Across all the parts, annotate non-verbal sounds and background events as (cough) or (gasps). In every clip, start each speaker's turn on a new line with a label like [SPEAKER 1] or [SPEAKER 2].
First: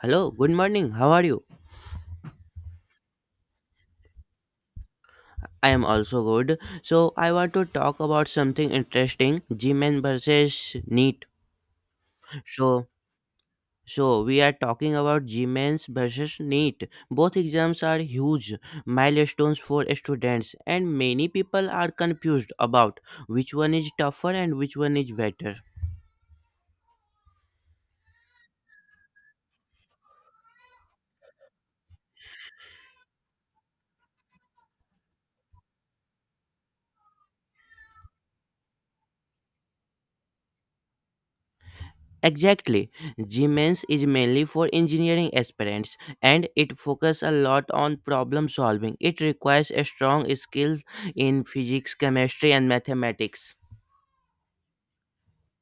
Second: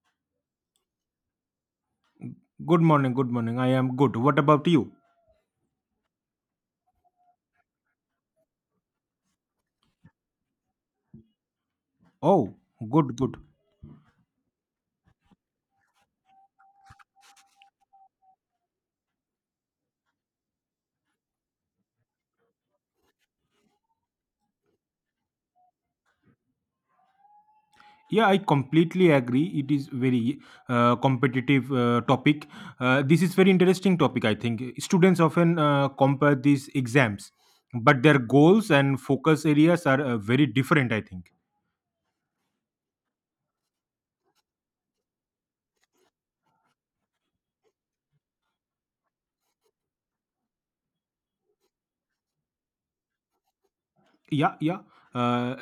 [SPEAKER 1] Hello, good morning. How are you?
[SPEAKER 2] Good morning, good morning. I am good. What about you?
[SPEAKER 1] I am also good. So, I want to talk about something interesting, G-men versus NEET.
[SPEAKER 2] Oh,
[SPEAKER 1] So,
[SPEAKER 2] good, good.
[SPEAKER 1] so we are talking about G-men versus NEET. Both exams are huge milestones for students and many people are confused about which one is tougher and which one is better.
[SPEAKER 2] Yeah, I completely agree. It is very competitive topic. This is very interesting topic. I think students often compare these exams, but their goals and focus areas are very different, I think.
[SPEAKER 1] Exactly. Gmens is mainly for engineering aspirants and it focuses a lot on problem solving. It requires a strong skills in physics, chemistry and mathematics.
[SPEAKER 2] Yeah, yeah, uh,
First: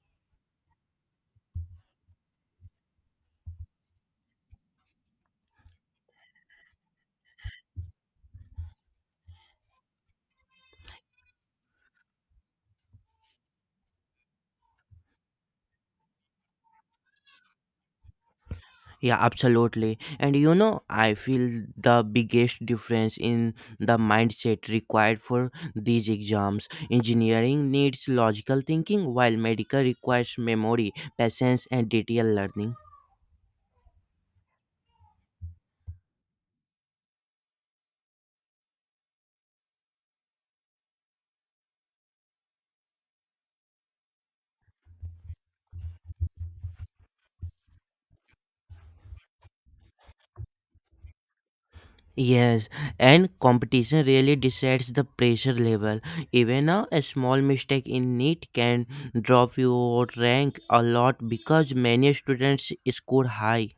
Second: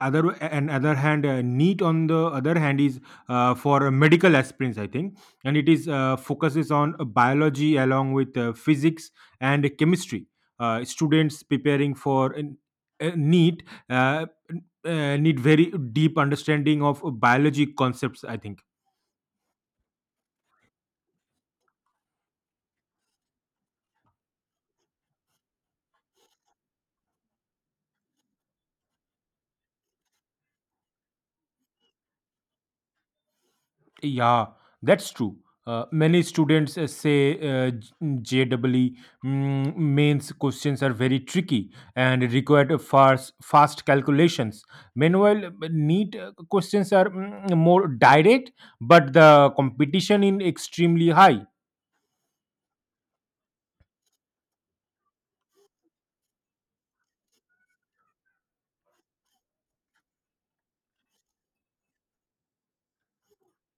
[SPEAKER 2] other hand, neat on the other hand is for medical aspirins, I think, and it is focuses on biology along with physics and chemistry. Students preparing for a neat uh, need very deep understanding of biology concepts, I think.
[SPEAKER 1] Yeah, absolutely. And you know, I feel the biggest difference in the mindset required for these exams. Engineering needs logical thinking while medical requires memory, patience and detailed learning.
[SPEAKER 2] Yeah, that's true. Many students say JEE mains questions are very tricky and require fast calculations. Meanwhile, NEET questions are more direct, but the competition is extremely high.
[SPEAKER 1] Yes, and competition really decides the pressure level. Even a small mistake in NEET can drop your rank a lot because many students score high.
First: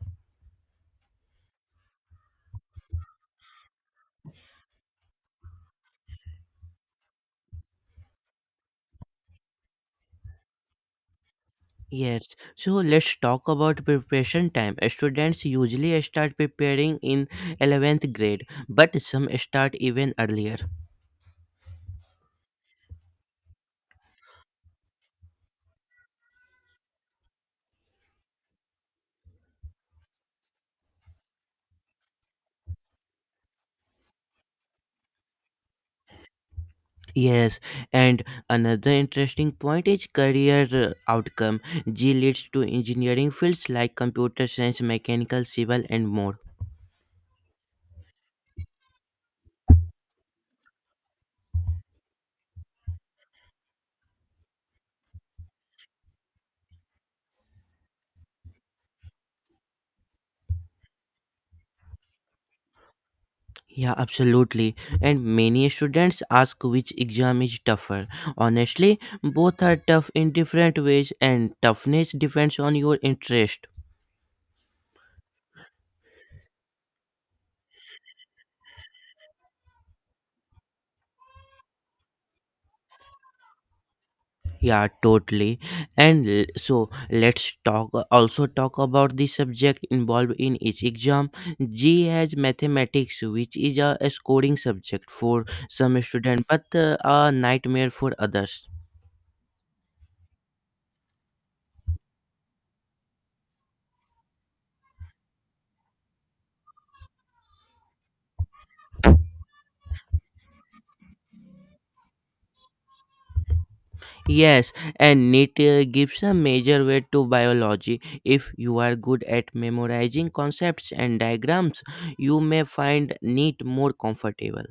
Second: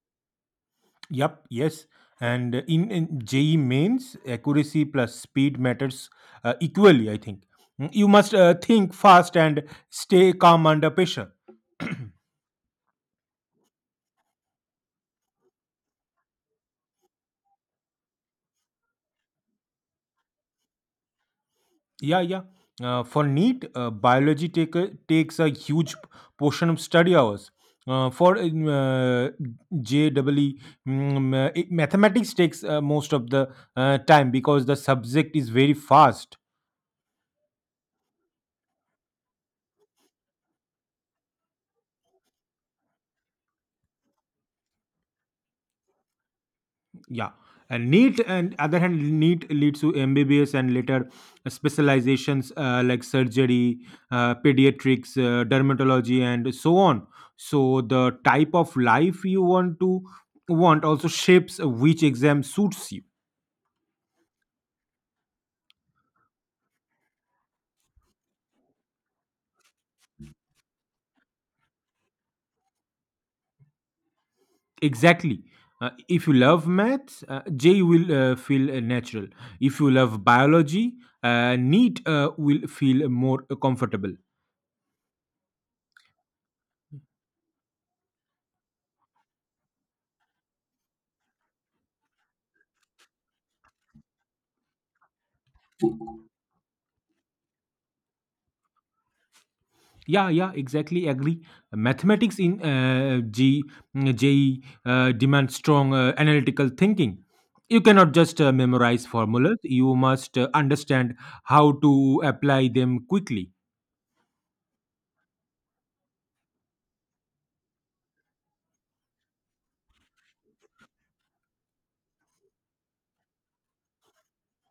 [SPEAKER 2] Yep, yes. And in JEE mains, accuracy plus speed matters equally, I think. You must think fast and stay calm under pressure.
[SPEAKER 1] Yes, so let's talk about preparation time. Students usually start preparing in 11th grade, but some start even earlier.
[SPEAKER 2] Yeah, yeah. For NEET, biology takes a huge portion of study hours. For JEE, mathematics takes most of the time because the subject is very fast.
[SPEAKER 1] Yes, and another interesting point is career outcome. G leads to engineering fields like computer science, mechanical, civil, and more.
[SPEAKER 2] Yeah. And NEET, and other hand, NEET leads to MBBS and later specializations like surgery, pediatrics, dermatology, and so on. So the type of life you want also shapes which exam suits you.
[SPEAKER 1] Yeah, absolutely. And many students ask which exam is tougher. Honestly, both are tough in different ways, and toughness depends on your interest.
[SPEAKER 2] Exactly. If you love maths, J will feel natural. If you love biology, NEET will feel more comfortable.
[SPEAKER 1] Yeah, totally. And l- so let's talk also talk about the subject involved in each exam. G has mathematics, which is a scoring subject for some students, but a nightmare for others.
[SPEAKER 2] Yeah, yeah, exactly. Agree. Mathematics in G, J E demands strong analytical thinking. You cannot just memorize formulas. You must understand how to apply them quickly.
[SPEAKER 1] Yes, and NEET gives a major weight to biology. If you are good at memorizing concepts and diagrams, you may find NEET more comfortable.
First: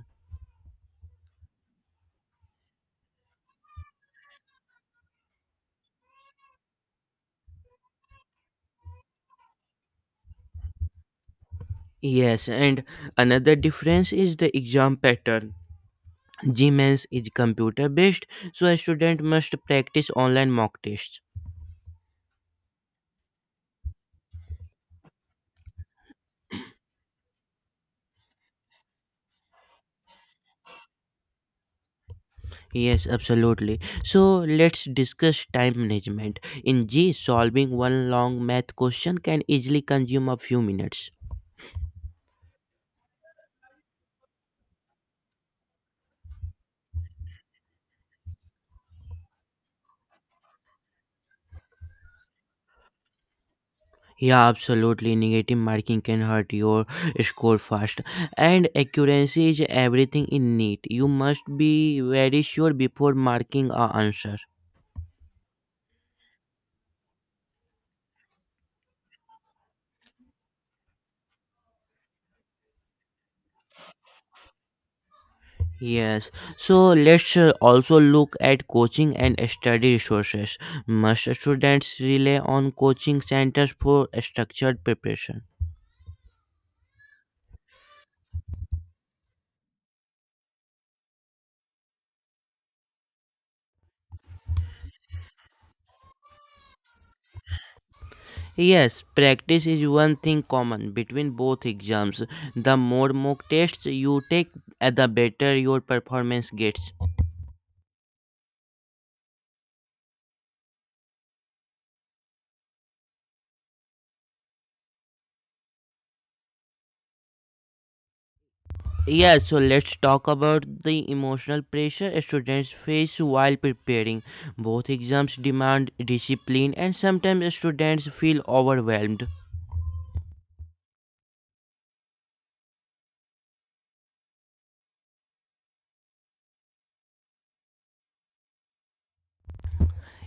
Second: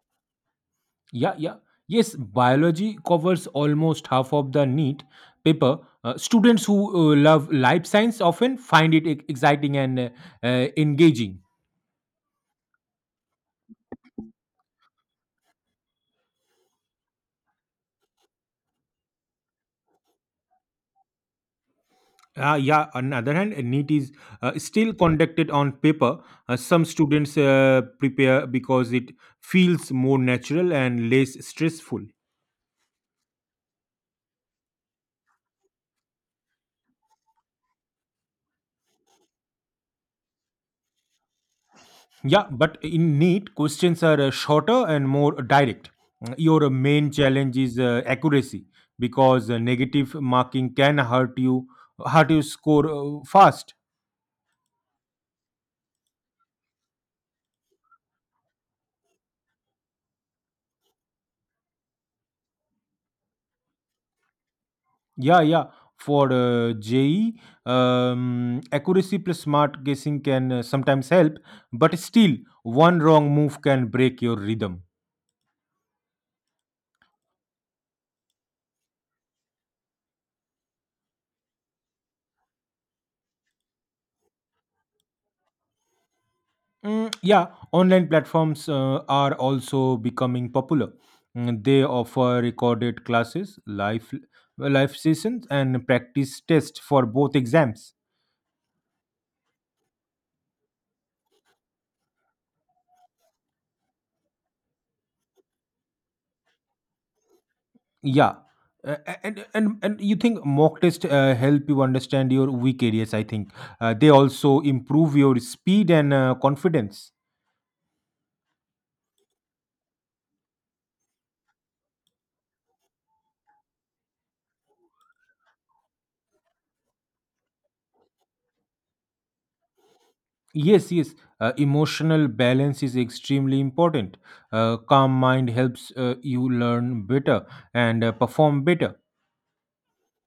[SPEAKER 2] Yeah, yeah. Yes, biology covers almost half of the NEET paper. Students who love life science often find it exciting and engaging.
[SPEAKER 1] Yes, and another difference is the exam pattern. Gmans is computer based, so a student must practice online mock tests.
[SPEAKER 2] Yeah, on the other hand, NEET is still conducted on paper. Some students prepare because it feels more natural and less stressful.
[SPEAKER 1] Yes, absolutely. So let's discuss time management. In G, solving one long math question can easily consume a few minutes.
[SPEAKER 2] Yeah, but in NEET, questions are shorter and more direct. Your main challenge is accuracy because negative marking can hurt your score fast.
[SPEAKER 1] Yeah, absolutely. Negative marking can hurt your score fast. And accuracy is everything in need. You must be very sure before marking a answer.
[SPEAKER 2] Yeah, yeah. For JE, accuracy plus smart guessing can sometimes help, but still, one wrong move can break your rhythm.
[SPEAKER 1] Yes, so let's also look at coaching and study resources. Must students rely on coaching centers for structured preparation?
[SPEAKER 2] Yeah, online platforms are also becoming popular. They offer recorded classes, live sessions, and practice tests for both exams.
[SPEAKER 1] Yes, practice is one thing common between both exams. The more mock tests you take, the better your performance gets.
[SPEAKER 2] Yeah, uh, and you think mock test help you understand your weak areas? I think they also improve your speed and confidence.
[SPEAKER 1] Yeah, so let's talk about the emotional pressure students face while preparing. Both exams demand discipline, and sometimes students feel overwhelmed.
[SPEAKER 2] Yes, yes. Emotional balance is extremely important. Calm mind helps you learn better and perform better.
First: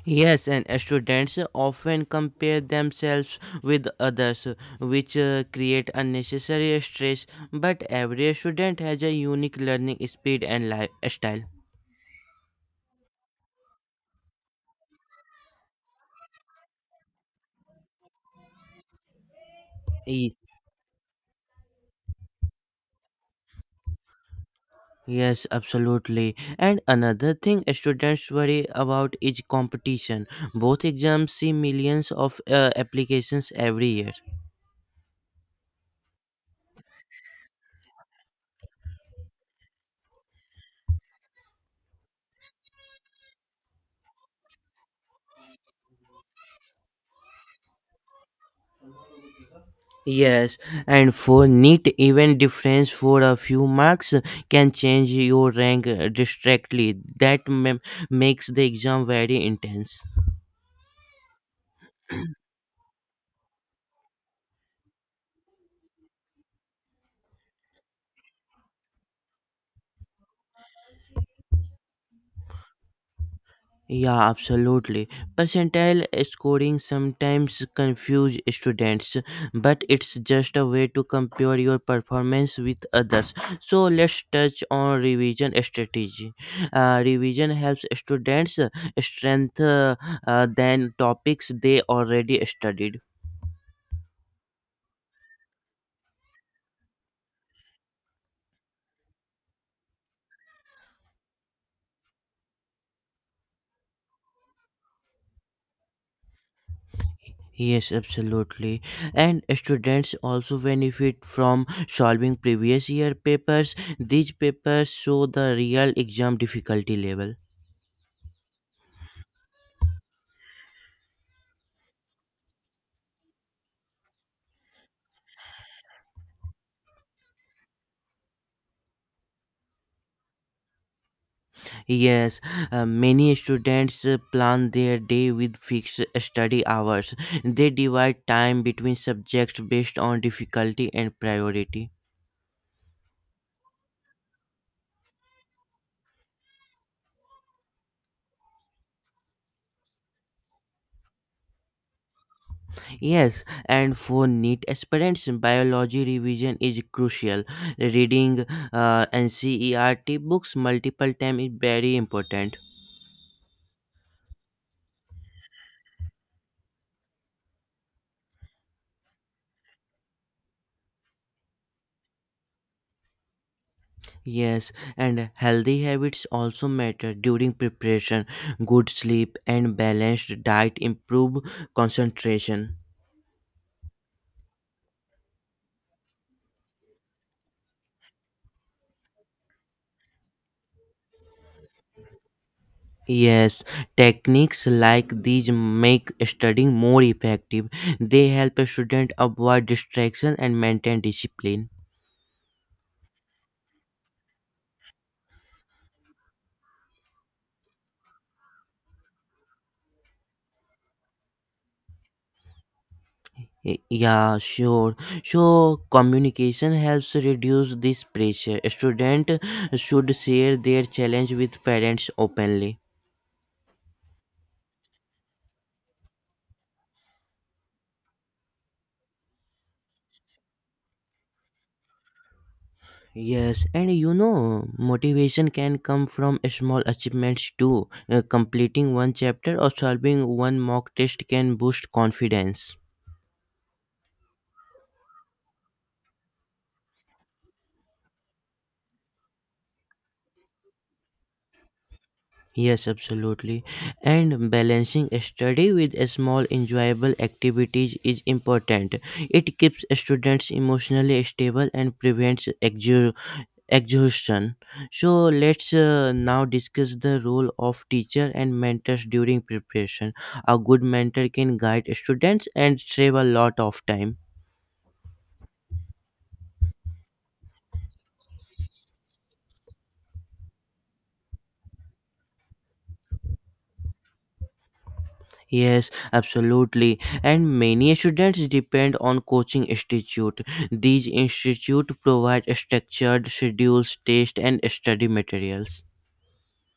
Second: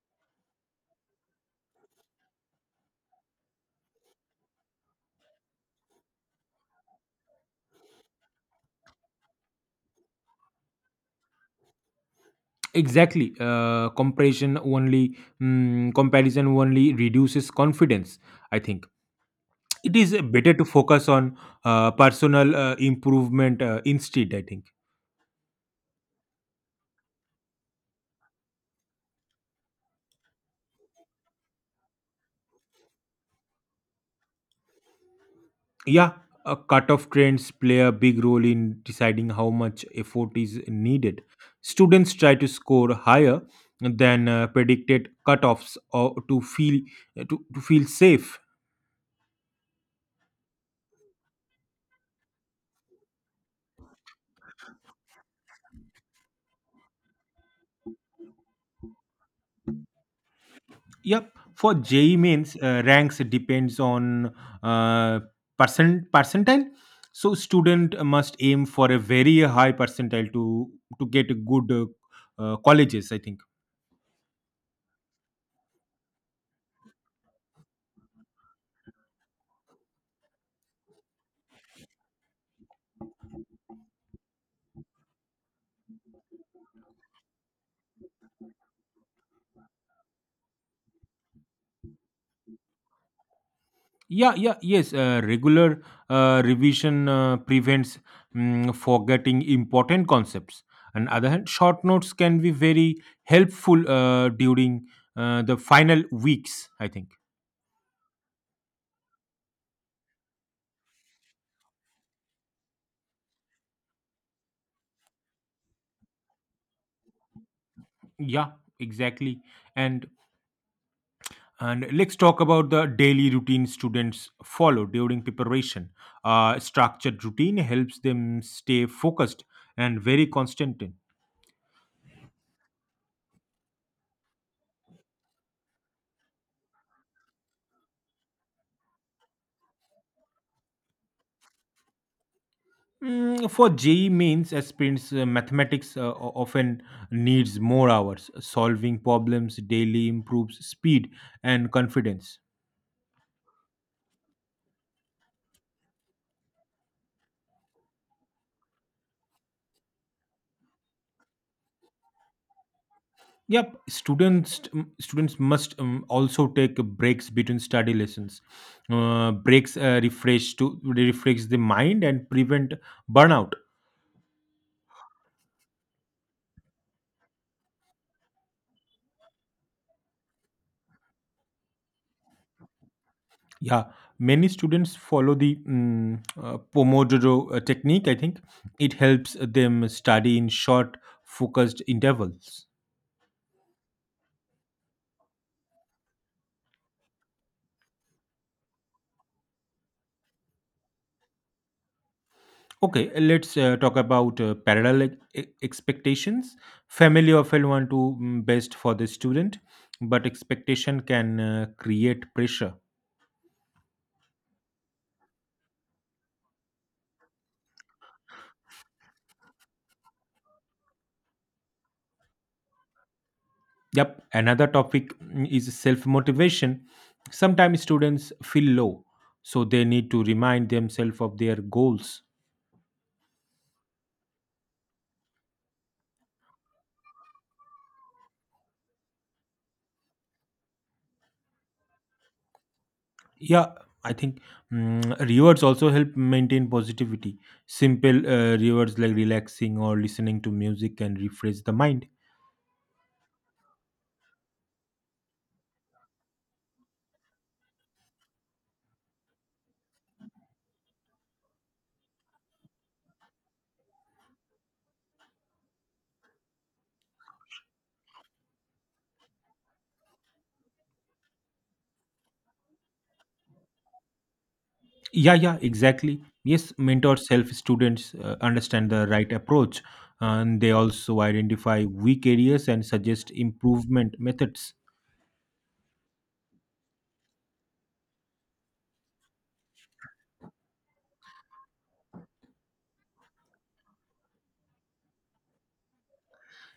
[SPEAKER 1] Yes, and students often compare themselves with others, which create unnecessary stress. But every student has a unique learning speed and lifestyle.
[SPEAKER 2] Exactly. Comparison only reduces confidence. I think it is
[SPEAKER 1] Ye-
[SPEAKER 2] better to focus on personal improvement instead, I think.
[SPEAKER 1] Yes, absolutely. And another thing students worry about is competition. Both exams see millions of applications every year.
[SPEAKER 2] Yeah, cutoff trends play a big role in deciding how much effort is needed. Students try to score higher than predicted cutoffs or to feel to feel safe.
[SPEAKER 1] Yes, and for neat even difference for a few marks can change your rank distractly. Makes the exam very intense.
[SPEAKER 2] Yep. For JEE mains ranks depends on uh, percentile. So student must aim for a very high percentile to get good colleges, I think.
[SPEAKER 1] Yeah, absolutely. Percentile scoring sometimes confuse students, but it's just a way to compare your performance with others. So let's touch on revision strategy. Revision helps students strengthen than topics they already studied.
[SPEAKER 2] Yeah, yeah, yes, regular revision prevents forgetting important concepts. On other hand, short notes can be very helpful during the final weeks, I think.
[SPEAKER 1] Yes, absolutely. And students also benefit from solving previous year papers. These papers show the real exam difficulty level.
[SPEAKER 2] Yeah, exactly. And and let's talk about the daily routine students follow during preparation. Structured routine helps them stay focused and very constant.
[SPEAKER 1] Yes, many students plan their day with fixed study hours. They divide time between subjects based on difficulty and priority.
[SPEAKER 2] For JE means as sprints, mathematics often needs more hours. Solving problems daily improves speed and confidence.
[SPEAKER 1] Yes, and for neat aspirants, biology revision is crucial. Reading NCERT books multiple times is very important.
[SPEAKER 2] Yep, students must also take breaks between study lessons. Breaks refresh to refresh the mind and prevent burnout.
[SPEAKER 1] Yes, and healthy habits also matter during preparation. Good sleep and balanced diet improve concentration.
[SPEAKER 2] Yeah, many students follow the Pomodoro technique, I think. It helps them study in short, focused intervals.
[SPEAKER 1] Yes, techniques like these make studying more effective. They help a student avoid distraction and maintain discipline.
[SPEAKER 2] Okay, let's talk about parallel expectations. Family often want to best for the student, but expectation can create pressure.
[SPEAKER 1] Yeah, sure. So communication helps reduce this pressure. Student should share their challenge with parents openly.
[SPEAKER 2] Yep, another topic is self motivation. Sometimes students feel low, so they need to remind themselves of their goals.
[SPEAKER 1] Yes, and you know, motivation can come from small achievements too. Completing one chapter or solving one mock test can boost confidence.
[SPEAKER 2] Yeah, I think rewards also help maintain positivity. Simple rewards like relaxing or listening to music can refresh the mind.
[SPEAKER 1] Yes, absolutely. And balancing study with small enjoyable activities is important. It keeps students emotionally stable and prevents exhaustion. So let's now discuss the role of teacher and mentors during preparation. A good mentor can guide students and save a lot of time.
[SPEAKER 2] Yeah, yeah, exactly. Yes, mentors help students understand the right approach, and they also identify weak areas and suggest improvement methods.
[SPEAKER 1] Yes, absolutely. And many students depend on coaching institute. These institute provide structured schedules test and study materials.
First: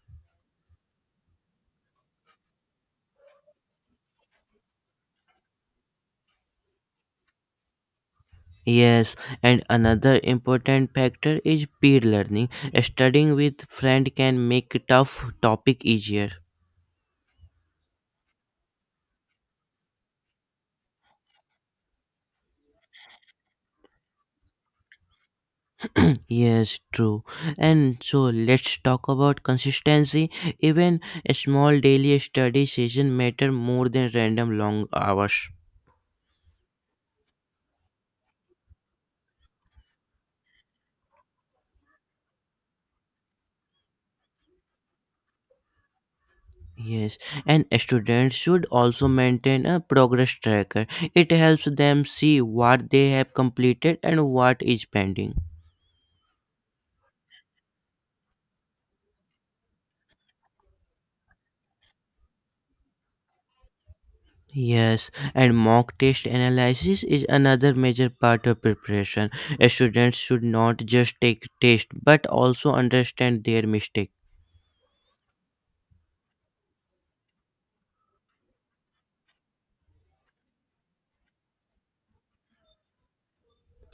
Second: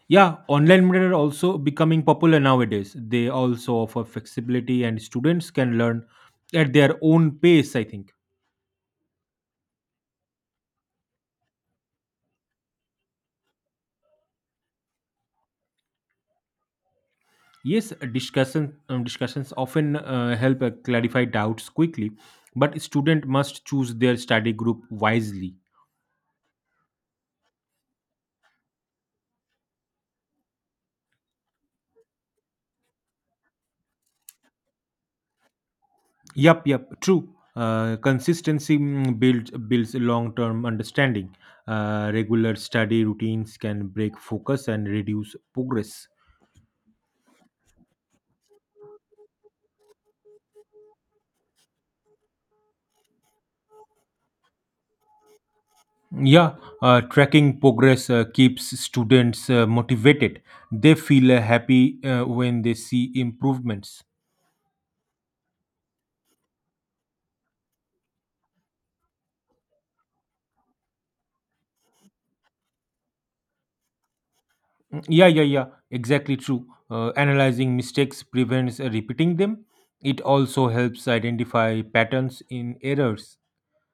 [SPEAKER 2] Yeah, online mentor are also becoming popular nowadays. They also offer flexibility, and students can learn at their own pace, I think.
[SPEAKER 1] Yes, and another important factor is peer learning. Studying with friend can make tough topic easier.
[SPEAKER 2] Yes, discussions often help clarify doubts quickly, but student must choose their study group wisely.
[SPEAKER 1] Yes, true. And so let's talk about consistency. Even a small daily study session matter more than random long hours.
[SPEAKER 2] Yep, yep, true. Consistency builds long-term understanding. Regular study routines can break focus and reduce progress.
[SPEAKER 1] Yes, and students should also maintain a progress tracker. It helps them see what they have completed and what is pending.
[SPEAKER 2] Yeah, tracking progress keeps students motivated. They feel happy when they see improvements.
[SPEAKER 1] Yes, and mock test analysis is another major part of preparation. Students should not just take test but also understand their mistakes.
[SPEAKER 2] Yeah, yeah, yeah, exactly, true. Analyzing mistakes prevents repeating them. It also helps identify patterns in errors.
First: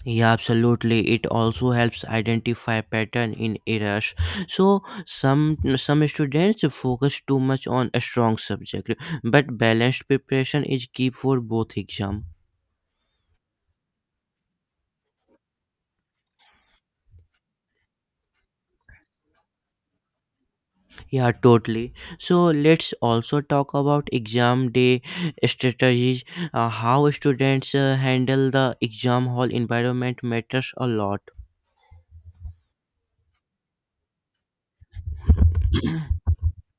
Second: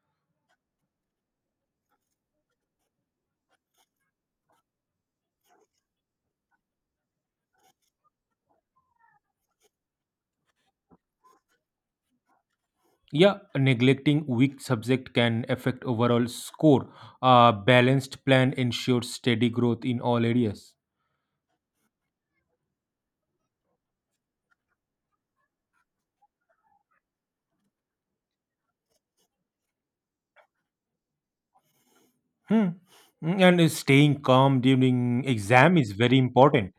[SPEAKER 1] Yeah, absolutely. It also helps identify pattern in errors. So some students focus too much on a strong subject, but balanced preparation is key for both exam.
[SPEAKER 2] Yeah, neglecting weak subject can affect overall score. A balanced plan ensures steady growth in all areas.
[SPEAKER 1] Yeah, totally. So let's also talk about exam day strategies. How students handle the exam hall environment matters a lot.
[SPEAKER 2] Hmm. Hmm. And staying calm during exam is very important.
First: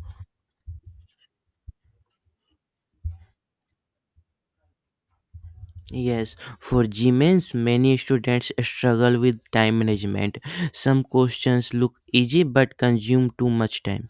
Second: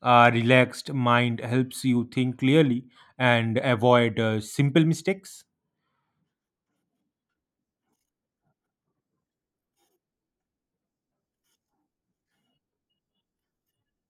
[SPEAKER 2] A relaxed mind helps you think clearly and avoid simple mistakes.
[SPEAKER 1] Yes, for Gmains, many students struggle with time management. Some questions look easy but consume too much time.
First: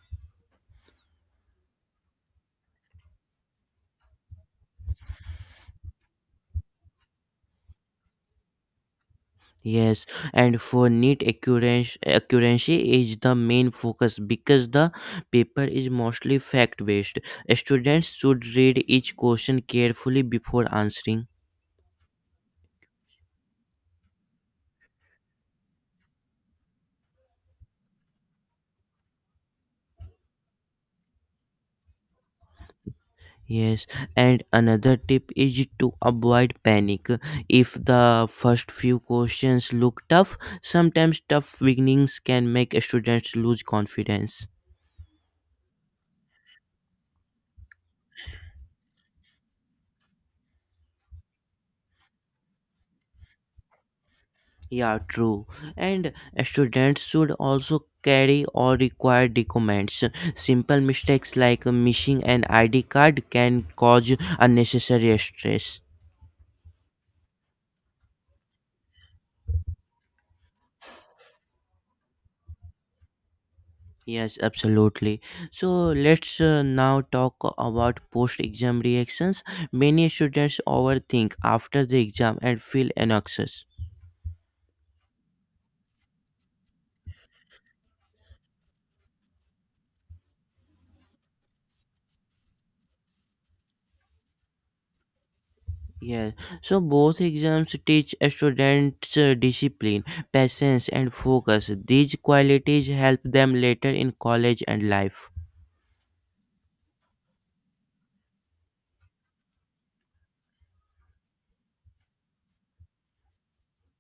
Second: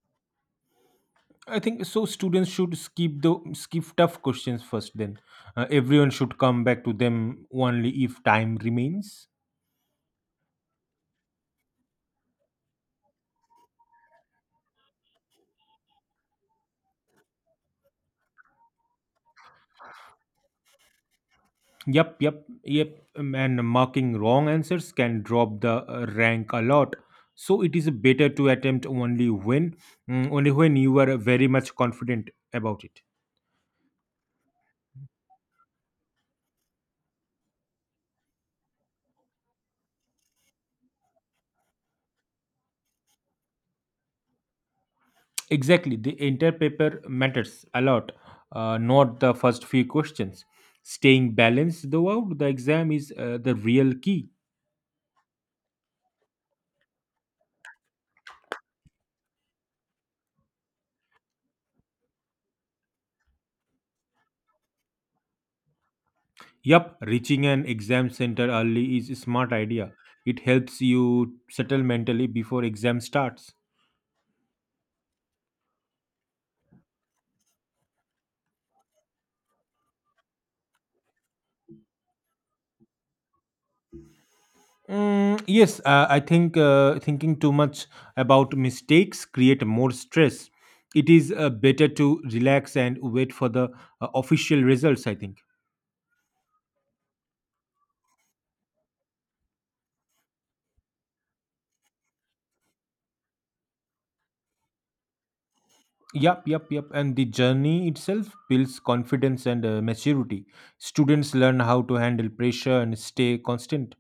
[SPEAKER 2] I think so. Students should skip tough questions first. Then everyone should come back to them only if time remains.
[SPEAKER 1] Yes, and for neat accuracy, accuracy is the main focus because the paper is mostly fact based. Students should read each question carefully before answering.
[SPEAKER 2] Yep, yep, yep. And marking wrong answers can drop the rank a lot. So it is better to attempt only only when you are very much confident about it.
[SPEAKER 1] Yes, and another tip is to avoid panic. If the first few questions look tough, sometimes tough beginnings can make students lose confidence.
[SPEAKER 2] Exactly, the entire paper matters a lot, not the first few questions. Staying balanced throughout the exam is the real key.
[SPEAKER 1] Yeah, true. And students should also carry all required documents. Simple mistakes like missing an ID card can cause unnecessary stress.
[SPEAKER 2] Yup, reaching an exam center early is a smart idea. It helps you settle mentally before exam starts.
[SPEAKER 1] Yes, absolutely. So let's now talk about post exam reactions. Many students overthink after the exam and feel anxious.
[SPEAKER 2] Yes, I think thinking too much about mistakes create more stress. It is better to relax and wait for the official results, I think.
[SPEAKER 1] Yes, so both exams teach a students discipline, patience, and focus. These qualities help them later in college and life.
[SPEAKER 2] Yep, yep, yep. And the journey itself builds confidence and maturity. Students learn how to handle pressure and stay constant,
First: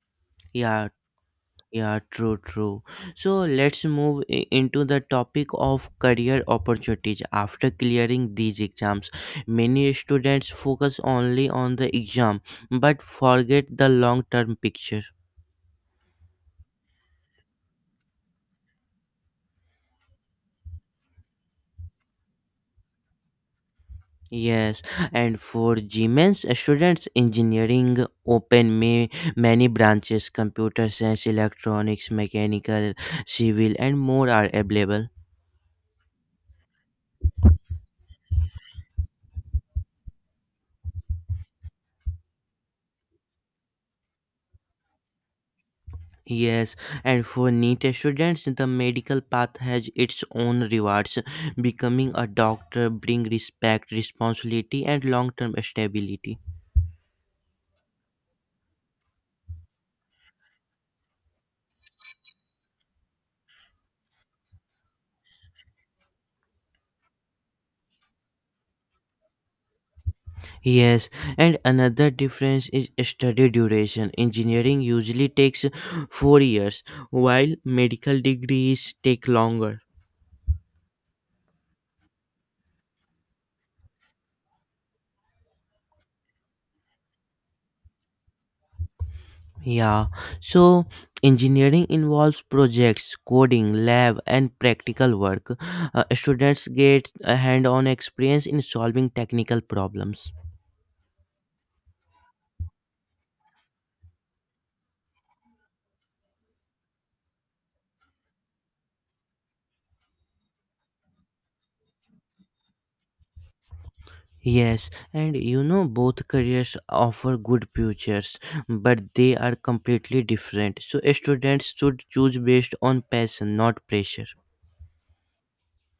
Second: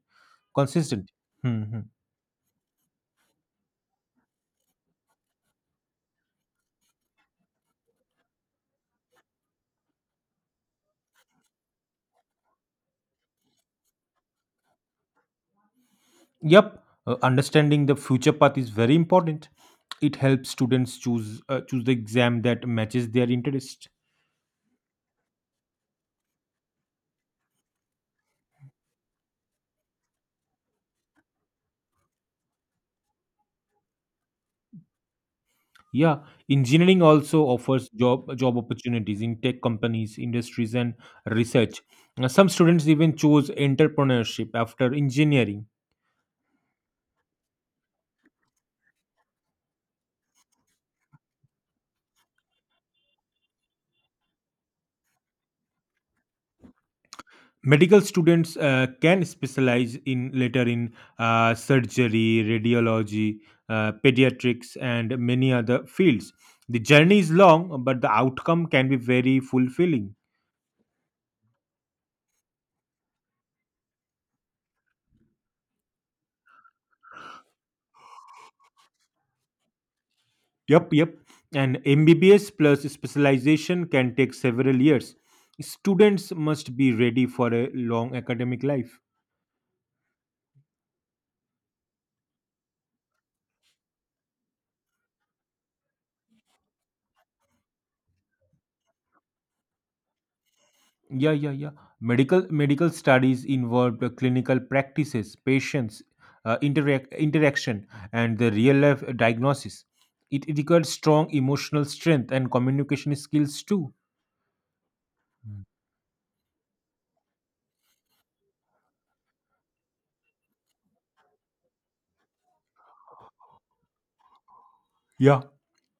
[SPEAKER 1] Yeah,
[SPEAKER 2] consistent. Hmm.
[SPEAKER 1] Yeah, true. So let's move into the topic of career opportunities. After clearing these exams, many students focus only on the exam but forget the long term picture.
[SPEAKER 2] Yep, understanding the future path is very important. It helps students choose the exam that matches their interest.
[SPEAKER 1] Yes, and for GMENS students, engineering open may many branches, computer science, electronics, mechanical, civil, and more are available.
[SPEAKER 2] Yeah, engineering also offers job opportunities in tech companies, industries, and research. Some students even choose entrepreneurship after engineering.
[SPEAKER 1] Yes, and for NEET students, the medical path has its own rewards. Becoming a doctor brings respect, responsibility, and long-term stability.
[SPEAKER 2] Medical students can specialize in later in surgery, radiology, pediatrics, and many other fields. The journey is long, but the outcome can be very fulfilling.
[SPEAKER 1] Yes, and another difference is study duration. Engineering usually takes 4 years, while medical degrees take longer.
[SPEAKER 2] Yep, yep. And MBBS plus specialization can take several years. Students must be ready for a long academic life.
[SPEAKER 1] Yeah, so engineering involves projects, coding, lab, and practical work. Students get a hand on experience in solving technical problems.
[SPEAKER 2] Yeah, yeah, yeah. Medical studies involved clinical practices, patients, interaction, and the real life diagnosis. It requires strong emotional strength and communication skills too.
[SPEAKER 1] Yes, and you
[SPEAKER 2] Mm.
[SPEAKER 1] know both careers offer good futures, but they are completely different. So students should choose based on passion, not pressure.
[SPEAKER 2] Yeah,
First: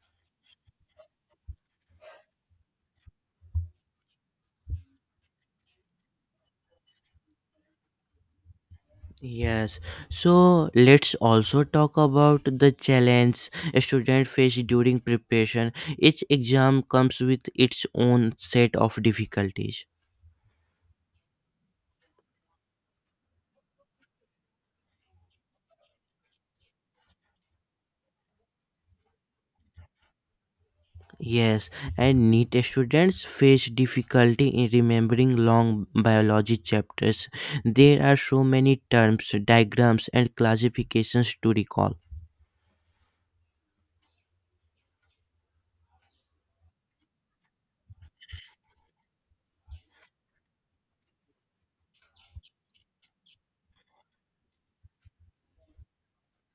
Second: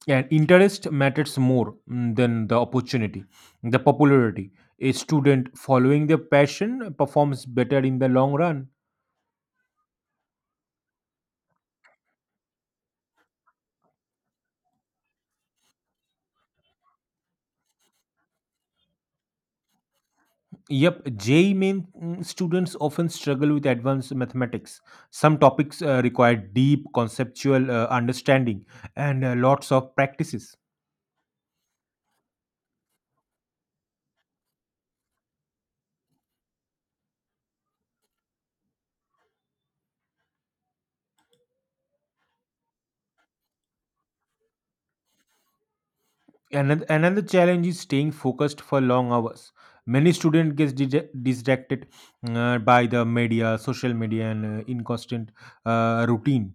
[SPEAKER 2] and interest matters more than the opportunity, the popularity. A student following their passion performs better in the long run.
[SPEAKER 1] Yes, so let's also talk about the challenge students face during preparation. Each exam comes with its own set of difficulties.
[SPEAKER 2] Yep, J E E main, students often struggle with advanced mathematics. Some topics require deep conceptual understanding and lots of practices.
[SPEAKER 1] Yes, and NEET students face difficulty in remembering long biology chapters. There are so many terms, diagrams, and classifications to recall.
[SPEAKER 2] Another challenge is staying focused for long hours. Many students get distracted by the media, social media, and inconstant routine.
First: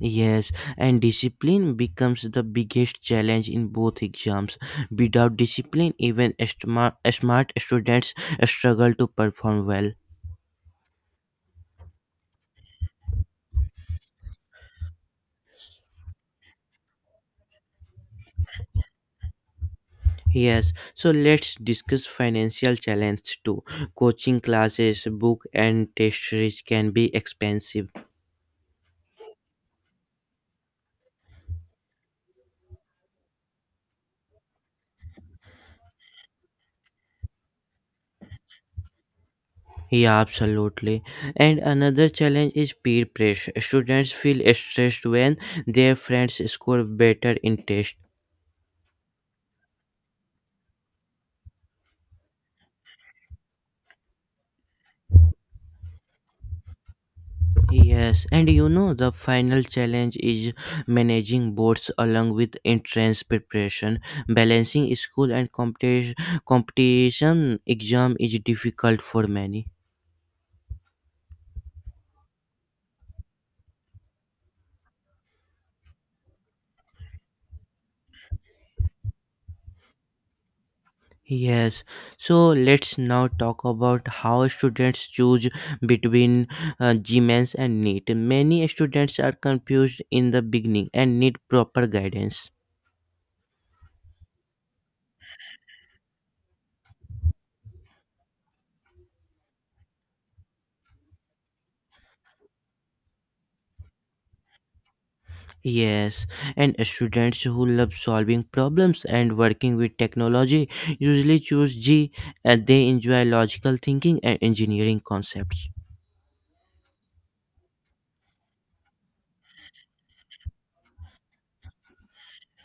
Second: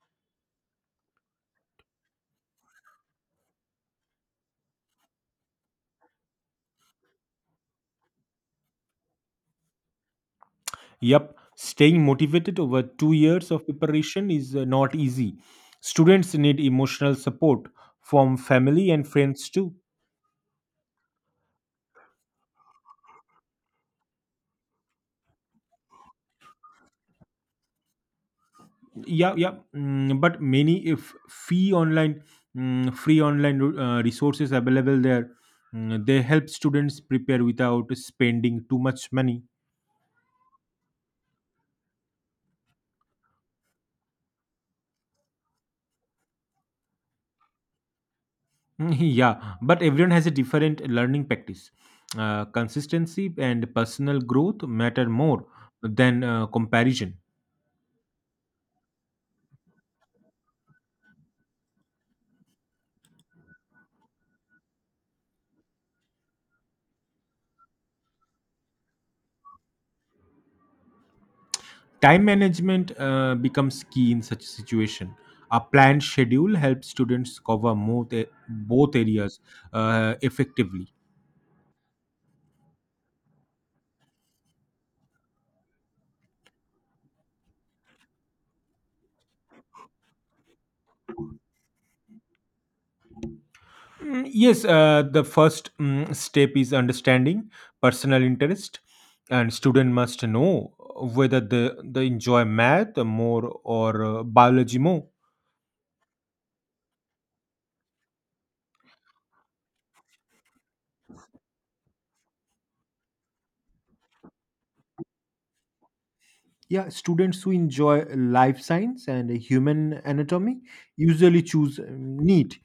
[SPEAKER 1] Yes, and discipline becomes the biggest challenge in both exams. Without discipline, even smart students struggle to perform well.
[SPEAKER 2] Yep, staying motivated over 2 years of preparation is not easy. Students need emotional support from family and friends too.
[SPEAKER 1] Yes, so let's discuss financial challenge too. Coaching classes, book, and test series can be expensive.
[SPEAKER 2] Yeah, yeah. But many if free online, free online resources available there, they help students prepare without spending too much money.
[SPEAKER 1] Yeah, absolutely. And another challenge is peer pressure. Students feel stressed when their friends score better in tests.
[SPEAKER 2] Mm, (laughs) yeah, but everyone has a different learning practice. Consistency and personal growth matter more than comparison.
[SPEAKER 1] Yes, and you know the final challenge is managing boards along with entrance preparation. Balancing school and competition exam is difficult for many.
[SPEAKER 2] Time management becomes key in such a situation. A planned schedule helps students cover both areas effectively.
[SPEAKER 1] Yes, so let's now talk about how students choose between GMANS and NEET. Many students are confused in the beginning and need proper guidance.
[SPEAKER 2] Yes, the first step is understanding personal interest, and student must know whether they enjoy math more or biology more.
[SPEAKER 1] Yes, and students who love solving problems and working with technology usually choose G and they enjoy logical thinking and engineering concepts.
[SPEAKER 2] Yeah, students who enjoy life science and human anatomy usually choose NEAT.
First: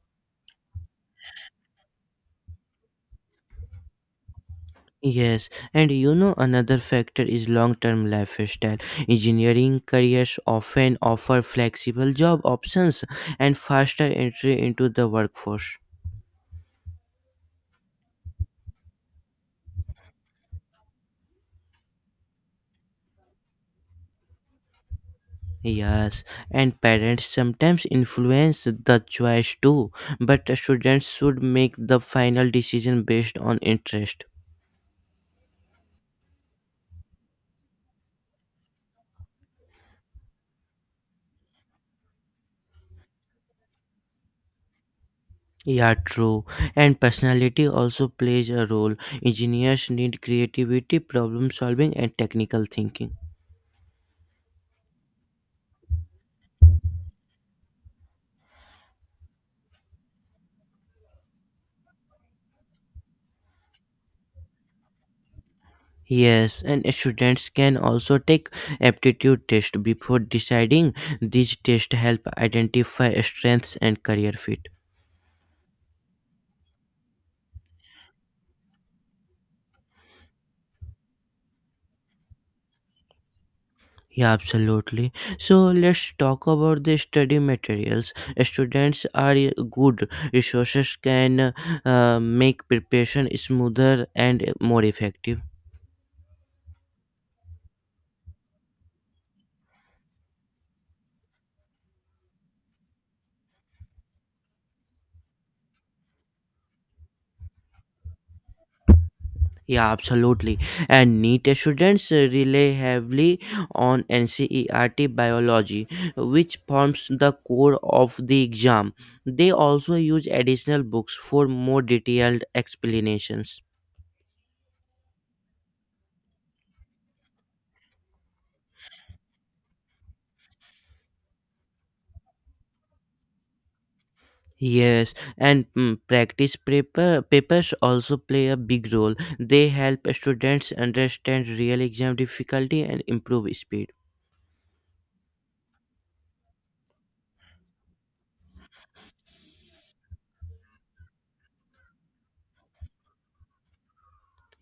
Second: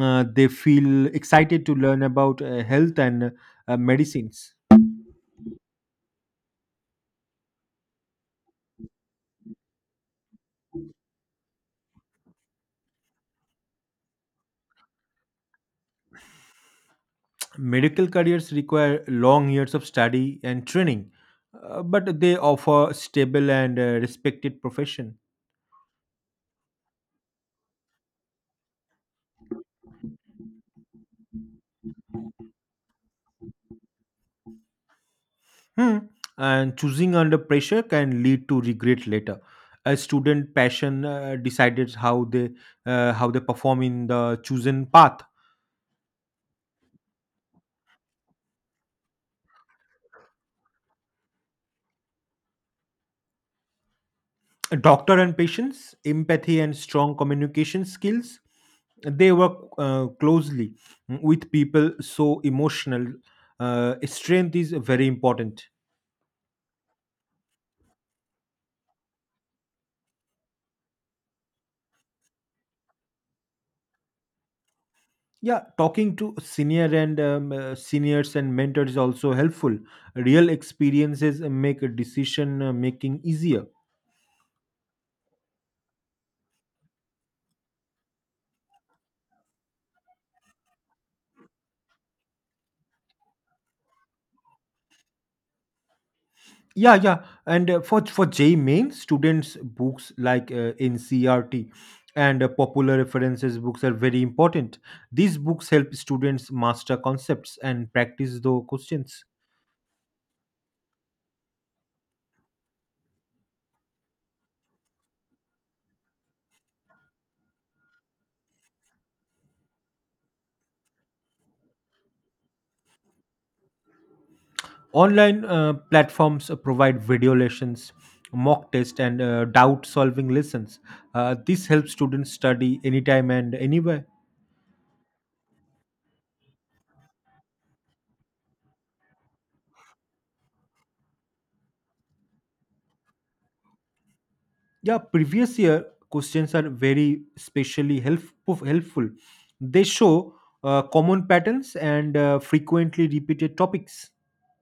[SPEAKER 2] They feel excited to learn about health and medicines.
[SPEAKER 1] Yes, and you know another factor is long-term lifestyle. Engineering careers often offer flexible job options and faster entry into the workforce.
[SPEAKER 2] Medical careers require long years of study and training, but they offer a stable and respected profession.
[SPEAKER 1] Yes, and parents sometimes influence the choice too, but students should make the final decision based on interest.
[SPEAKER 2] Hmm. And choosing under pressure can lead to regret later. A student passion decides how they perform in the chosen path.
[SPEAKER 1] Yeah, true. And personality also plays a role. Engineers need creativity, problem solving, and technical thinking.
[SPEAKER 2] A doctor and patients empathy and strong communication skills, they work closely with people, so emotional strength is very important.
[SPEAKER 1] Yes, and students can also take aptitude test before deciding. These tests help identify strengths and career fit.
[SPEAKER 2] Yeah, talking to seniors and mentors is also helpful. Real experiences make decision making easier.
[SPEAKER 1] Yeah, absolutely. So let's talk about the study materials. Students are a good. Resources can make preparation smoother and more effective.
[SPEAKER 2] Yeah, yeah. And for JEE main, students books like NCRT and popular references books are very important. These books help students master concepts and practice the questions.
[SPEAKER 1] Yeah, absolutely. And NEET students rely heavily on NCERT biology, which forms the core of the exam. They also use additional books for more detailed explanations.
[SPEAKER 2] Online platforms provide video lessons, mock test, and doubt solving lessons. This helps students study anytime and anywhere.
[SPEAKER 1] Yes, and practice papers also play a big role. They help students understand real exam difficulty and improve speed.
[SPEAKER 2] Yeah, previous year questions are very specially helpful. They show common patterns and frequently repeated topics.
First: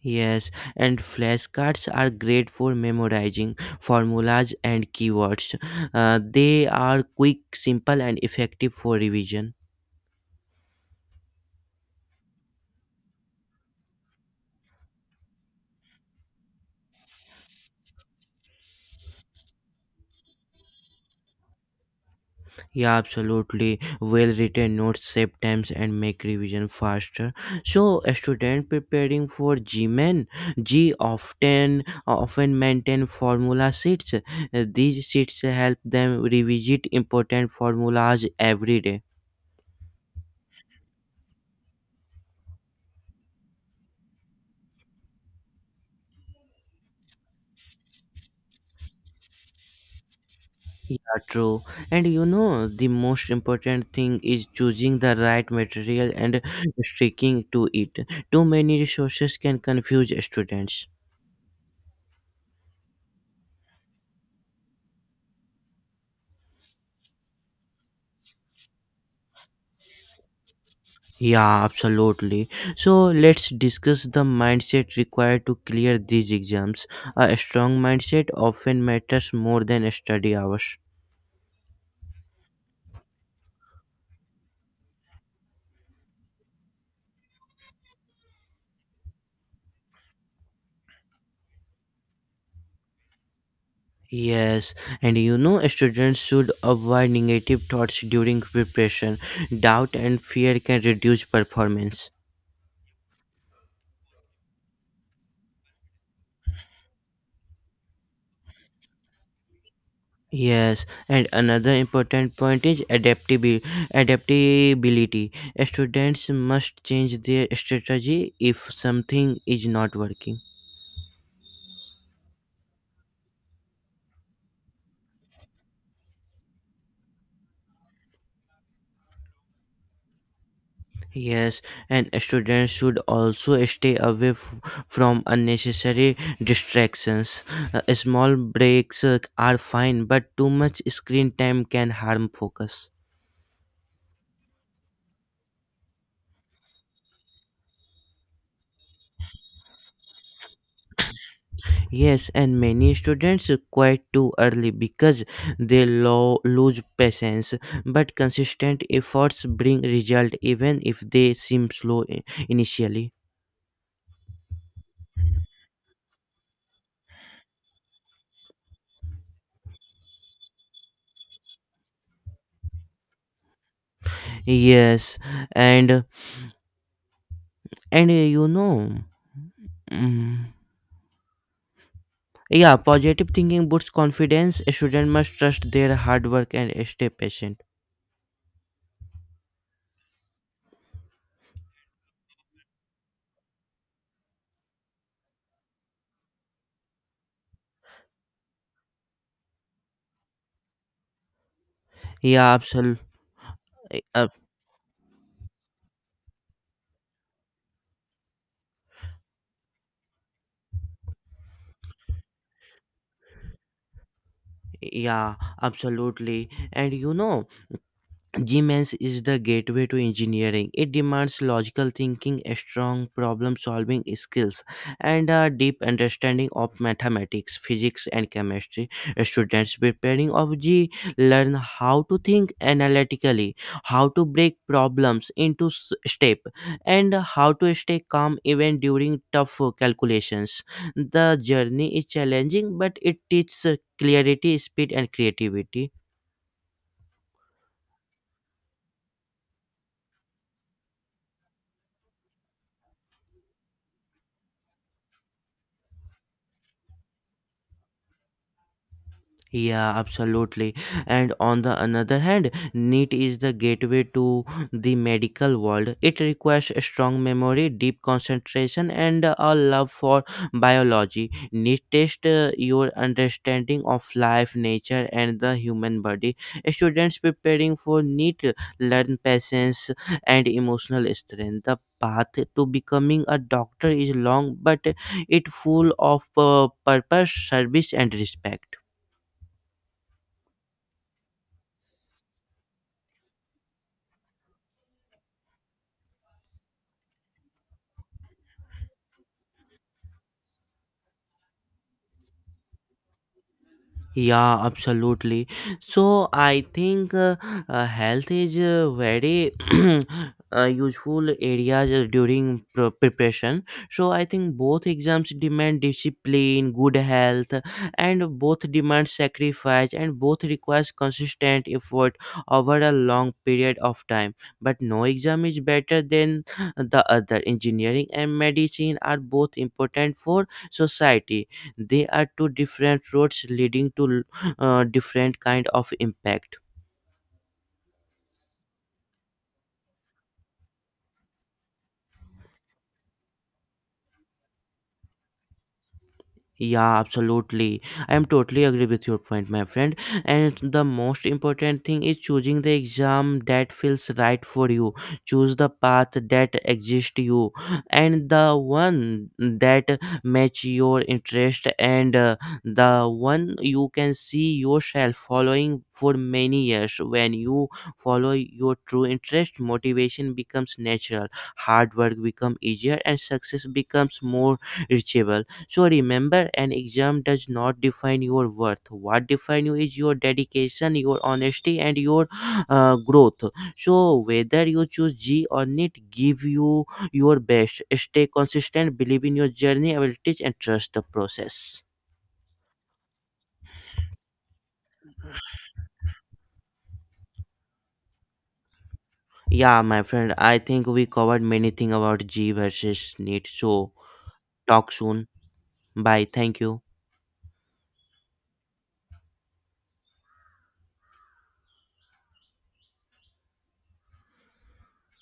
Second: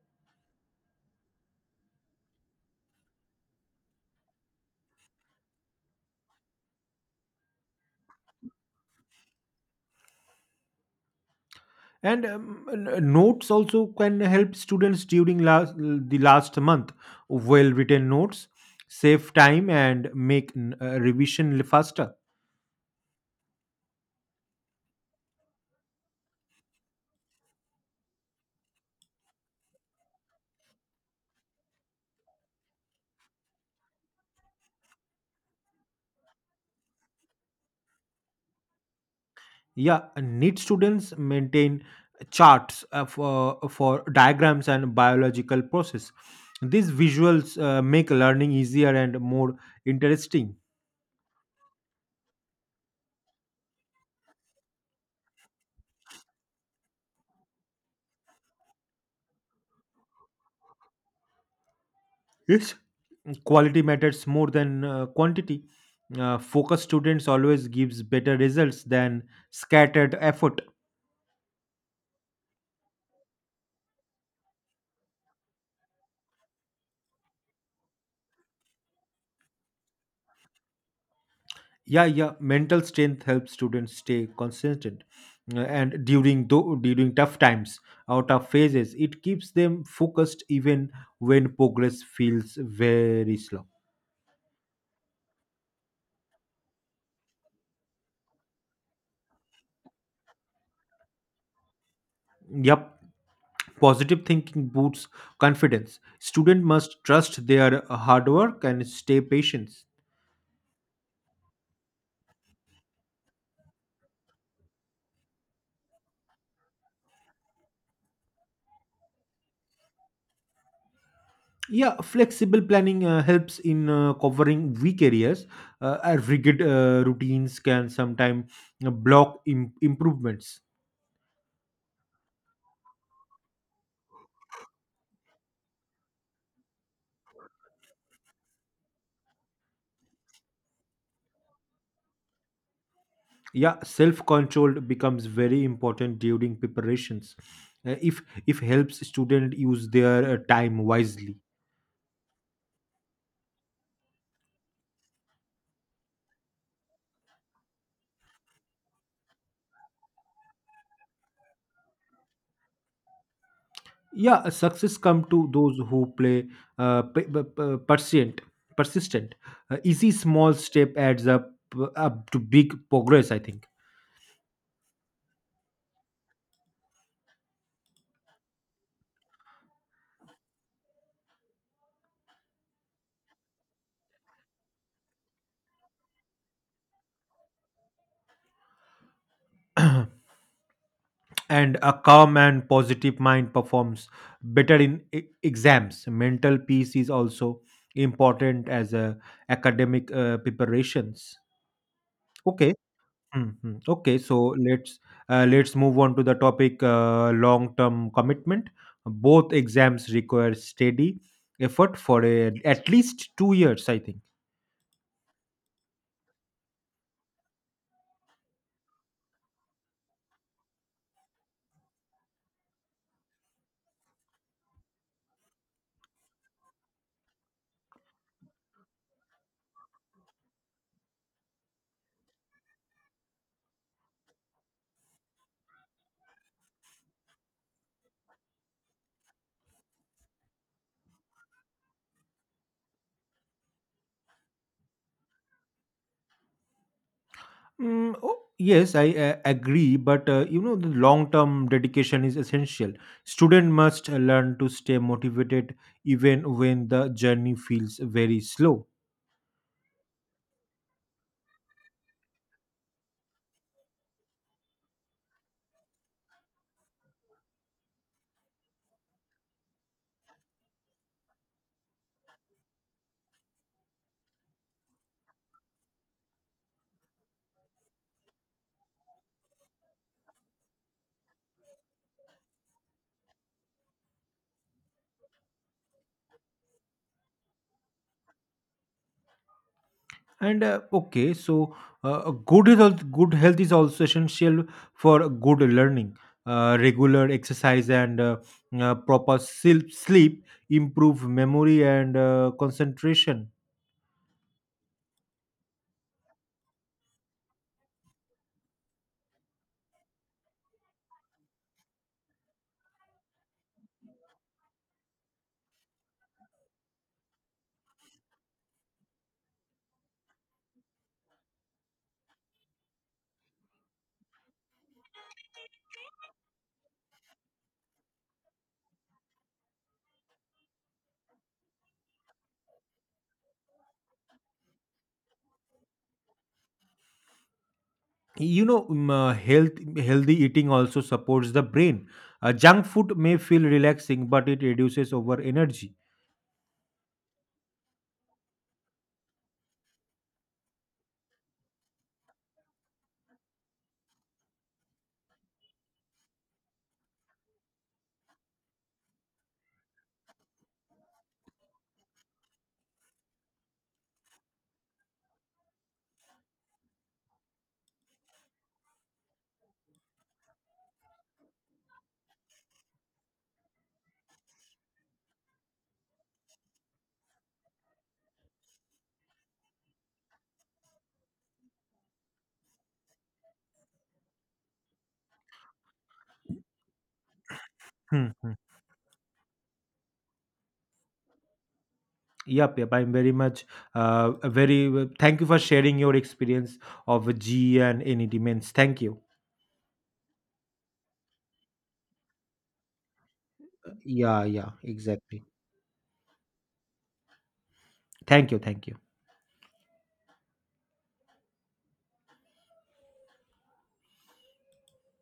[SPEAKER 1] Yes, and flashcards are great for memorizing formulas and keywords. They are quick, simple, and effective for revision.
[SPEAKER 2] And notes also can help students during the last month. Well written notes save time and make revision faster.
[SPEAKER 1] Yeah, absolutely. Well-written notes save times and make revision faster. So, a student preparing for GMAN, G often maintain formula sheets. These sheets help them revisit important formulas every day.
[SPEAKER 2] Yeah, need students maintain charts for diagrams and biological process. These visuals make learning easier and more interesting.
[SPEAKER 1] Yeah, true. And you know, the most important thing is choosing the right material and sticking to it. Too many resources can confuse students.
[SPEAKER 2] Yes, quality matters more than quantity. Focused students always gives better results than scattered effort.
[SPEAKER 1] Yeah, absolutely. So let's discuss the mindset required to clear these exams. A strong mindset often matters more than study hours.
[SPEAKER 2] Yeah, yeah, mental strength helps students stay consistent and during tough times or tough phases. It keeps them focused even when progress feels very slow.
[SPEAKER 1] Yes, and you know, students should avoid negative thoughts during preparation. Doubt and fear can reduce performance.
[SPEAKER 2] Yep, positive thinking boosts confidence. Student must trust their hard work and stay patient.
[SPEAKER 1] Yes, and another important point is adaptability. Students must change their strategy if something is not working.
[SPEAKER 2] Yeah, flexible planning helps in covering weak areas, and rigid routines can sometimes block improvements.
[SPEAKER 1] Yes, and students should also stay away from unnecessary distractions. Small breaks are fine, but too much screen time can harm focus.
[SPEAKER 2] Yeah, self control becomes very important during preparations. If helps student use their time wisely.
[SPEAKER 1] Yes, and many students quit too early because they lose patience. But consistent efforts bring result even if they seem slow initially.
[SPEAKER 2] Yeah, success come to those who play uh, p- p- p- persistent persistent, easy small step adds up to big progress, I think.
[SPEAKER 1] Yes, and and mm, yeah, positive thinking boosts confidence. A student must trust their hard work and stay patient.
[SPEAKER 2] And a calm and positive mind performs better in exams. Mental peace is also important as a academic preparations.
[SPEAKER 1] Yeah,
[SPEAKER 2] Okay.
[SPEAKER 1] absolutely.
[SPEAKER 2] Mhm. Okay, so let's move on to the topic long-term commitment. Both exams require steady effort for at least 2 years, I think.
[SPEAKER 1] Yeah, absolutely. And you know, G Gmans is the gateway to engineering. It demands logical thinking, a strong problem solving skills, and a deep understanding of mathematics, physics, and chemistry. Students preparing of G learn how to think analytically, how to break problems into step, and how to stay calm even during tough calculations. The journey is challenging, but it teaches clarity, speed, and creativity.
[SPEAKER 2] Oh, yes, I agree, but you know the long-term dedication is essential. Student must learn to stay motivated even when the journey feels very slow.
[SPEAKER 1] Yeah, absolutely. And on the another hand, NEET is the gateway to the medical world. It requires a strong memory, deep concentration, and a love for biology. NEET tests your understanding of life, nature, and the human body. Students preparing for NEET learn patience and emotional strength. The path to becoming a doctor is long, but it full of purpose, service, and respect.
[SPEAKER 2] And okay, so good health is also essential for good learning. Regular exercise and proper sleep improve memory and concentration.
[SPEAKER 1] Yeah, absolutely. So I think health is very (clears throat) useful areas during preparation. So I think both exams demand discipline, good health, and both demand sacrifice, and both requires consistent effort over a long period of time. But no exam is better than the other. Engineering and medicine are both important for society. They are two different roads leading to different kind of impact.
[SPEAKER 2] You know, healthy eating also supports the brain. Junk food may feel relaxing, but it reduces over energy.
[SPEAKER 1] Yeah, absolutely. I am totally agree with your point, my friend. And the most important thing is choosing the exam that feels right for you. Choose the path that exists you and the one that match your interest and the one you can see yourself following for many years. When you follow your true interest, motivation becomes natural, hard work becomes easier, and success becomes more reachable. So remember, an exam does not define your worth. What define you is your dedication, your honesty, and your (gasps) growth. So whether you choose G or NEET, give you your best. Stay
[SPEAKER 2] Hmm, hmm.
[SPEAKER 1] consistent, believe in your journey, abilities, and trust the process.
[SPEAKER 2] Yep, yep. I'm very much very. Thank you for sharing your experience of G E and NED Men's. Thank you.
[SPEAKER 1] Yeah, my friend, I think we covered many things about G versus NEET. So
[SPEAKER 2] Yeah, yeah,
[SPEAKER 1] talk soon.
[SPEAKER 2] exactly.
[SPEAKER 1] Bye. Thank you.
[SPEAKER 2] Thank you, thank you.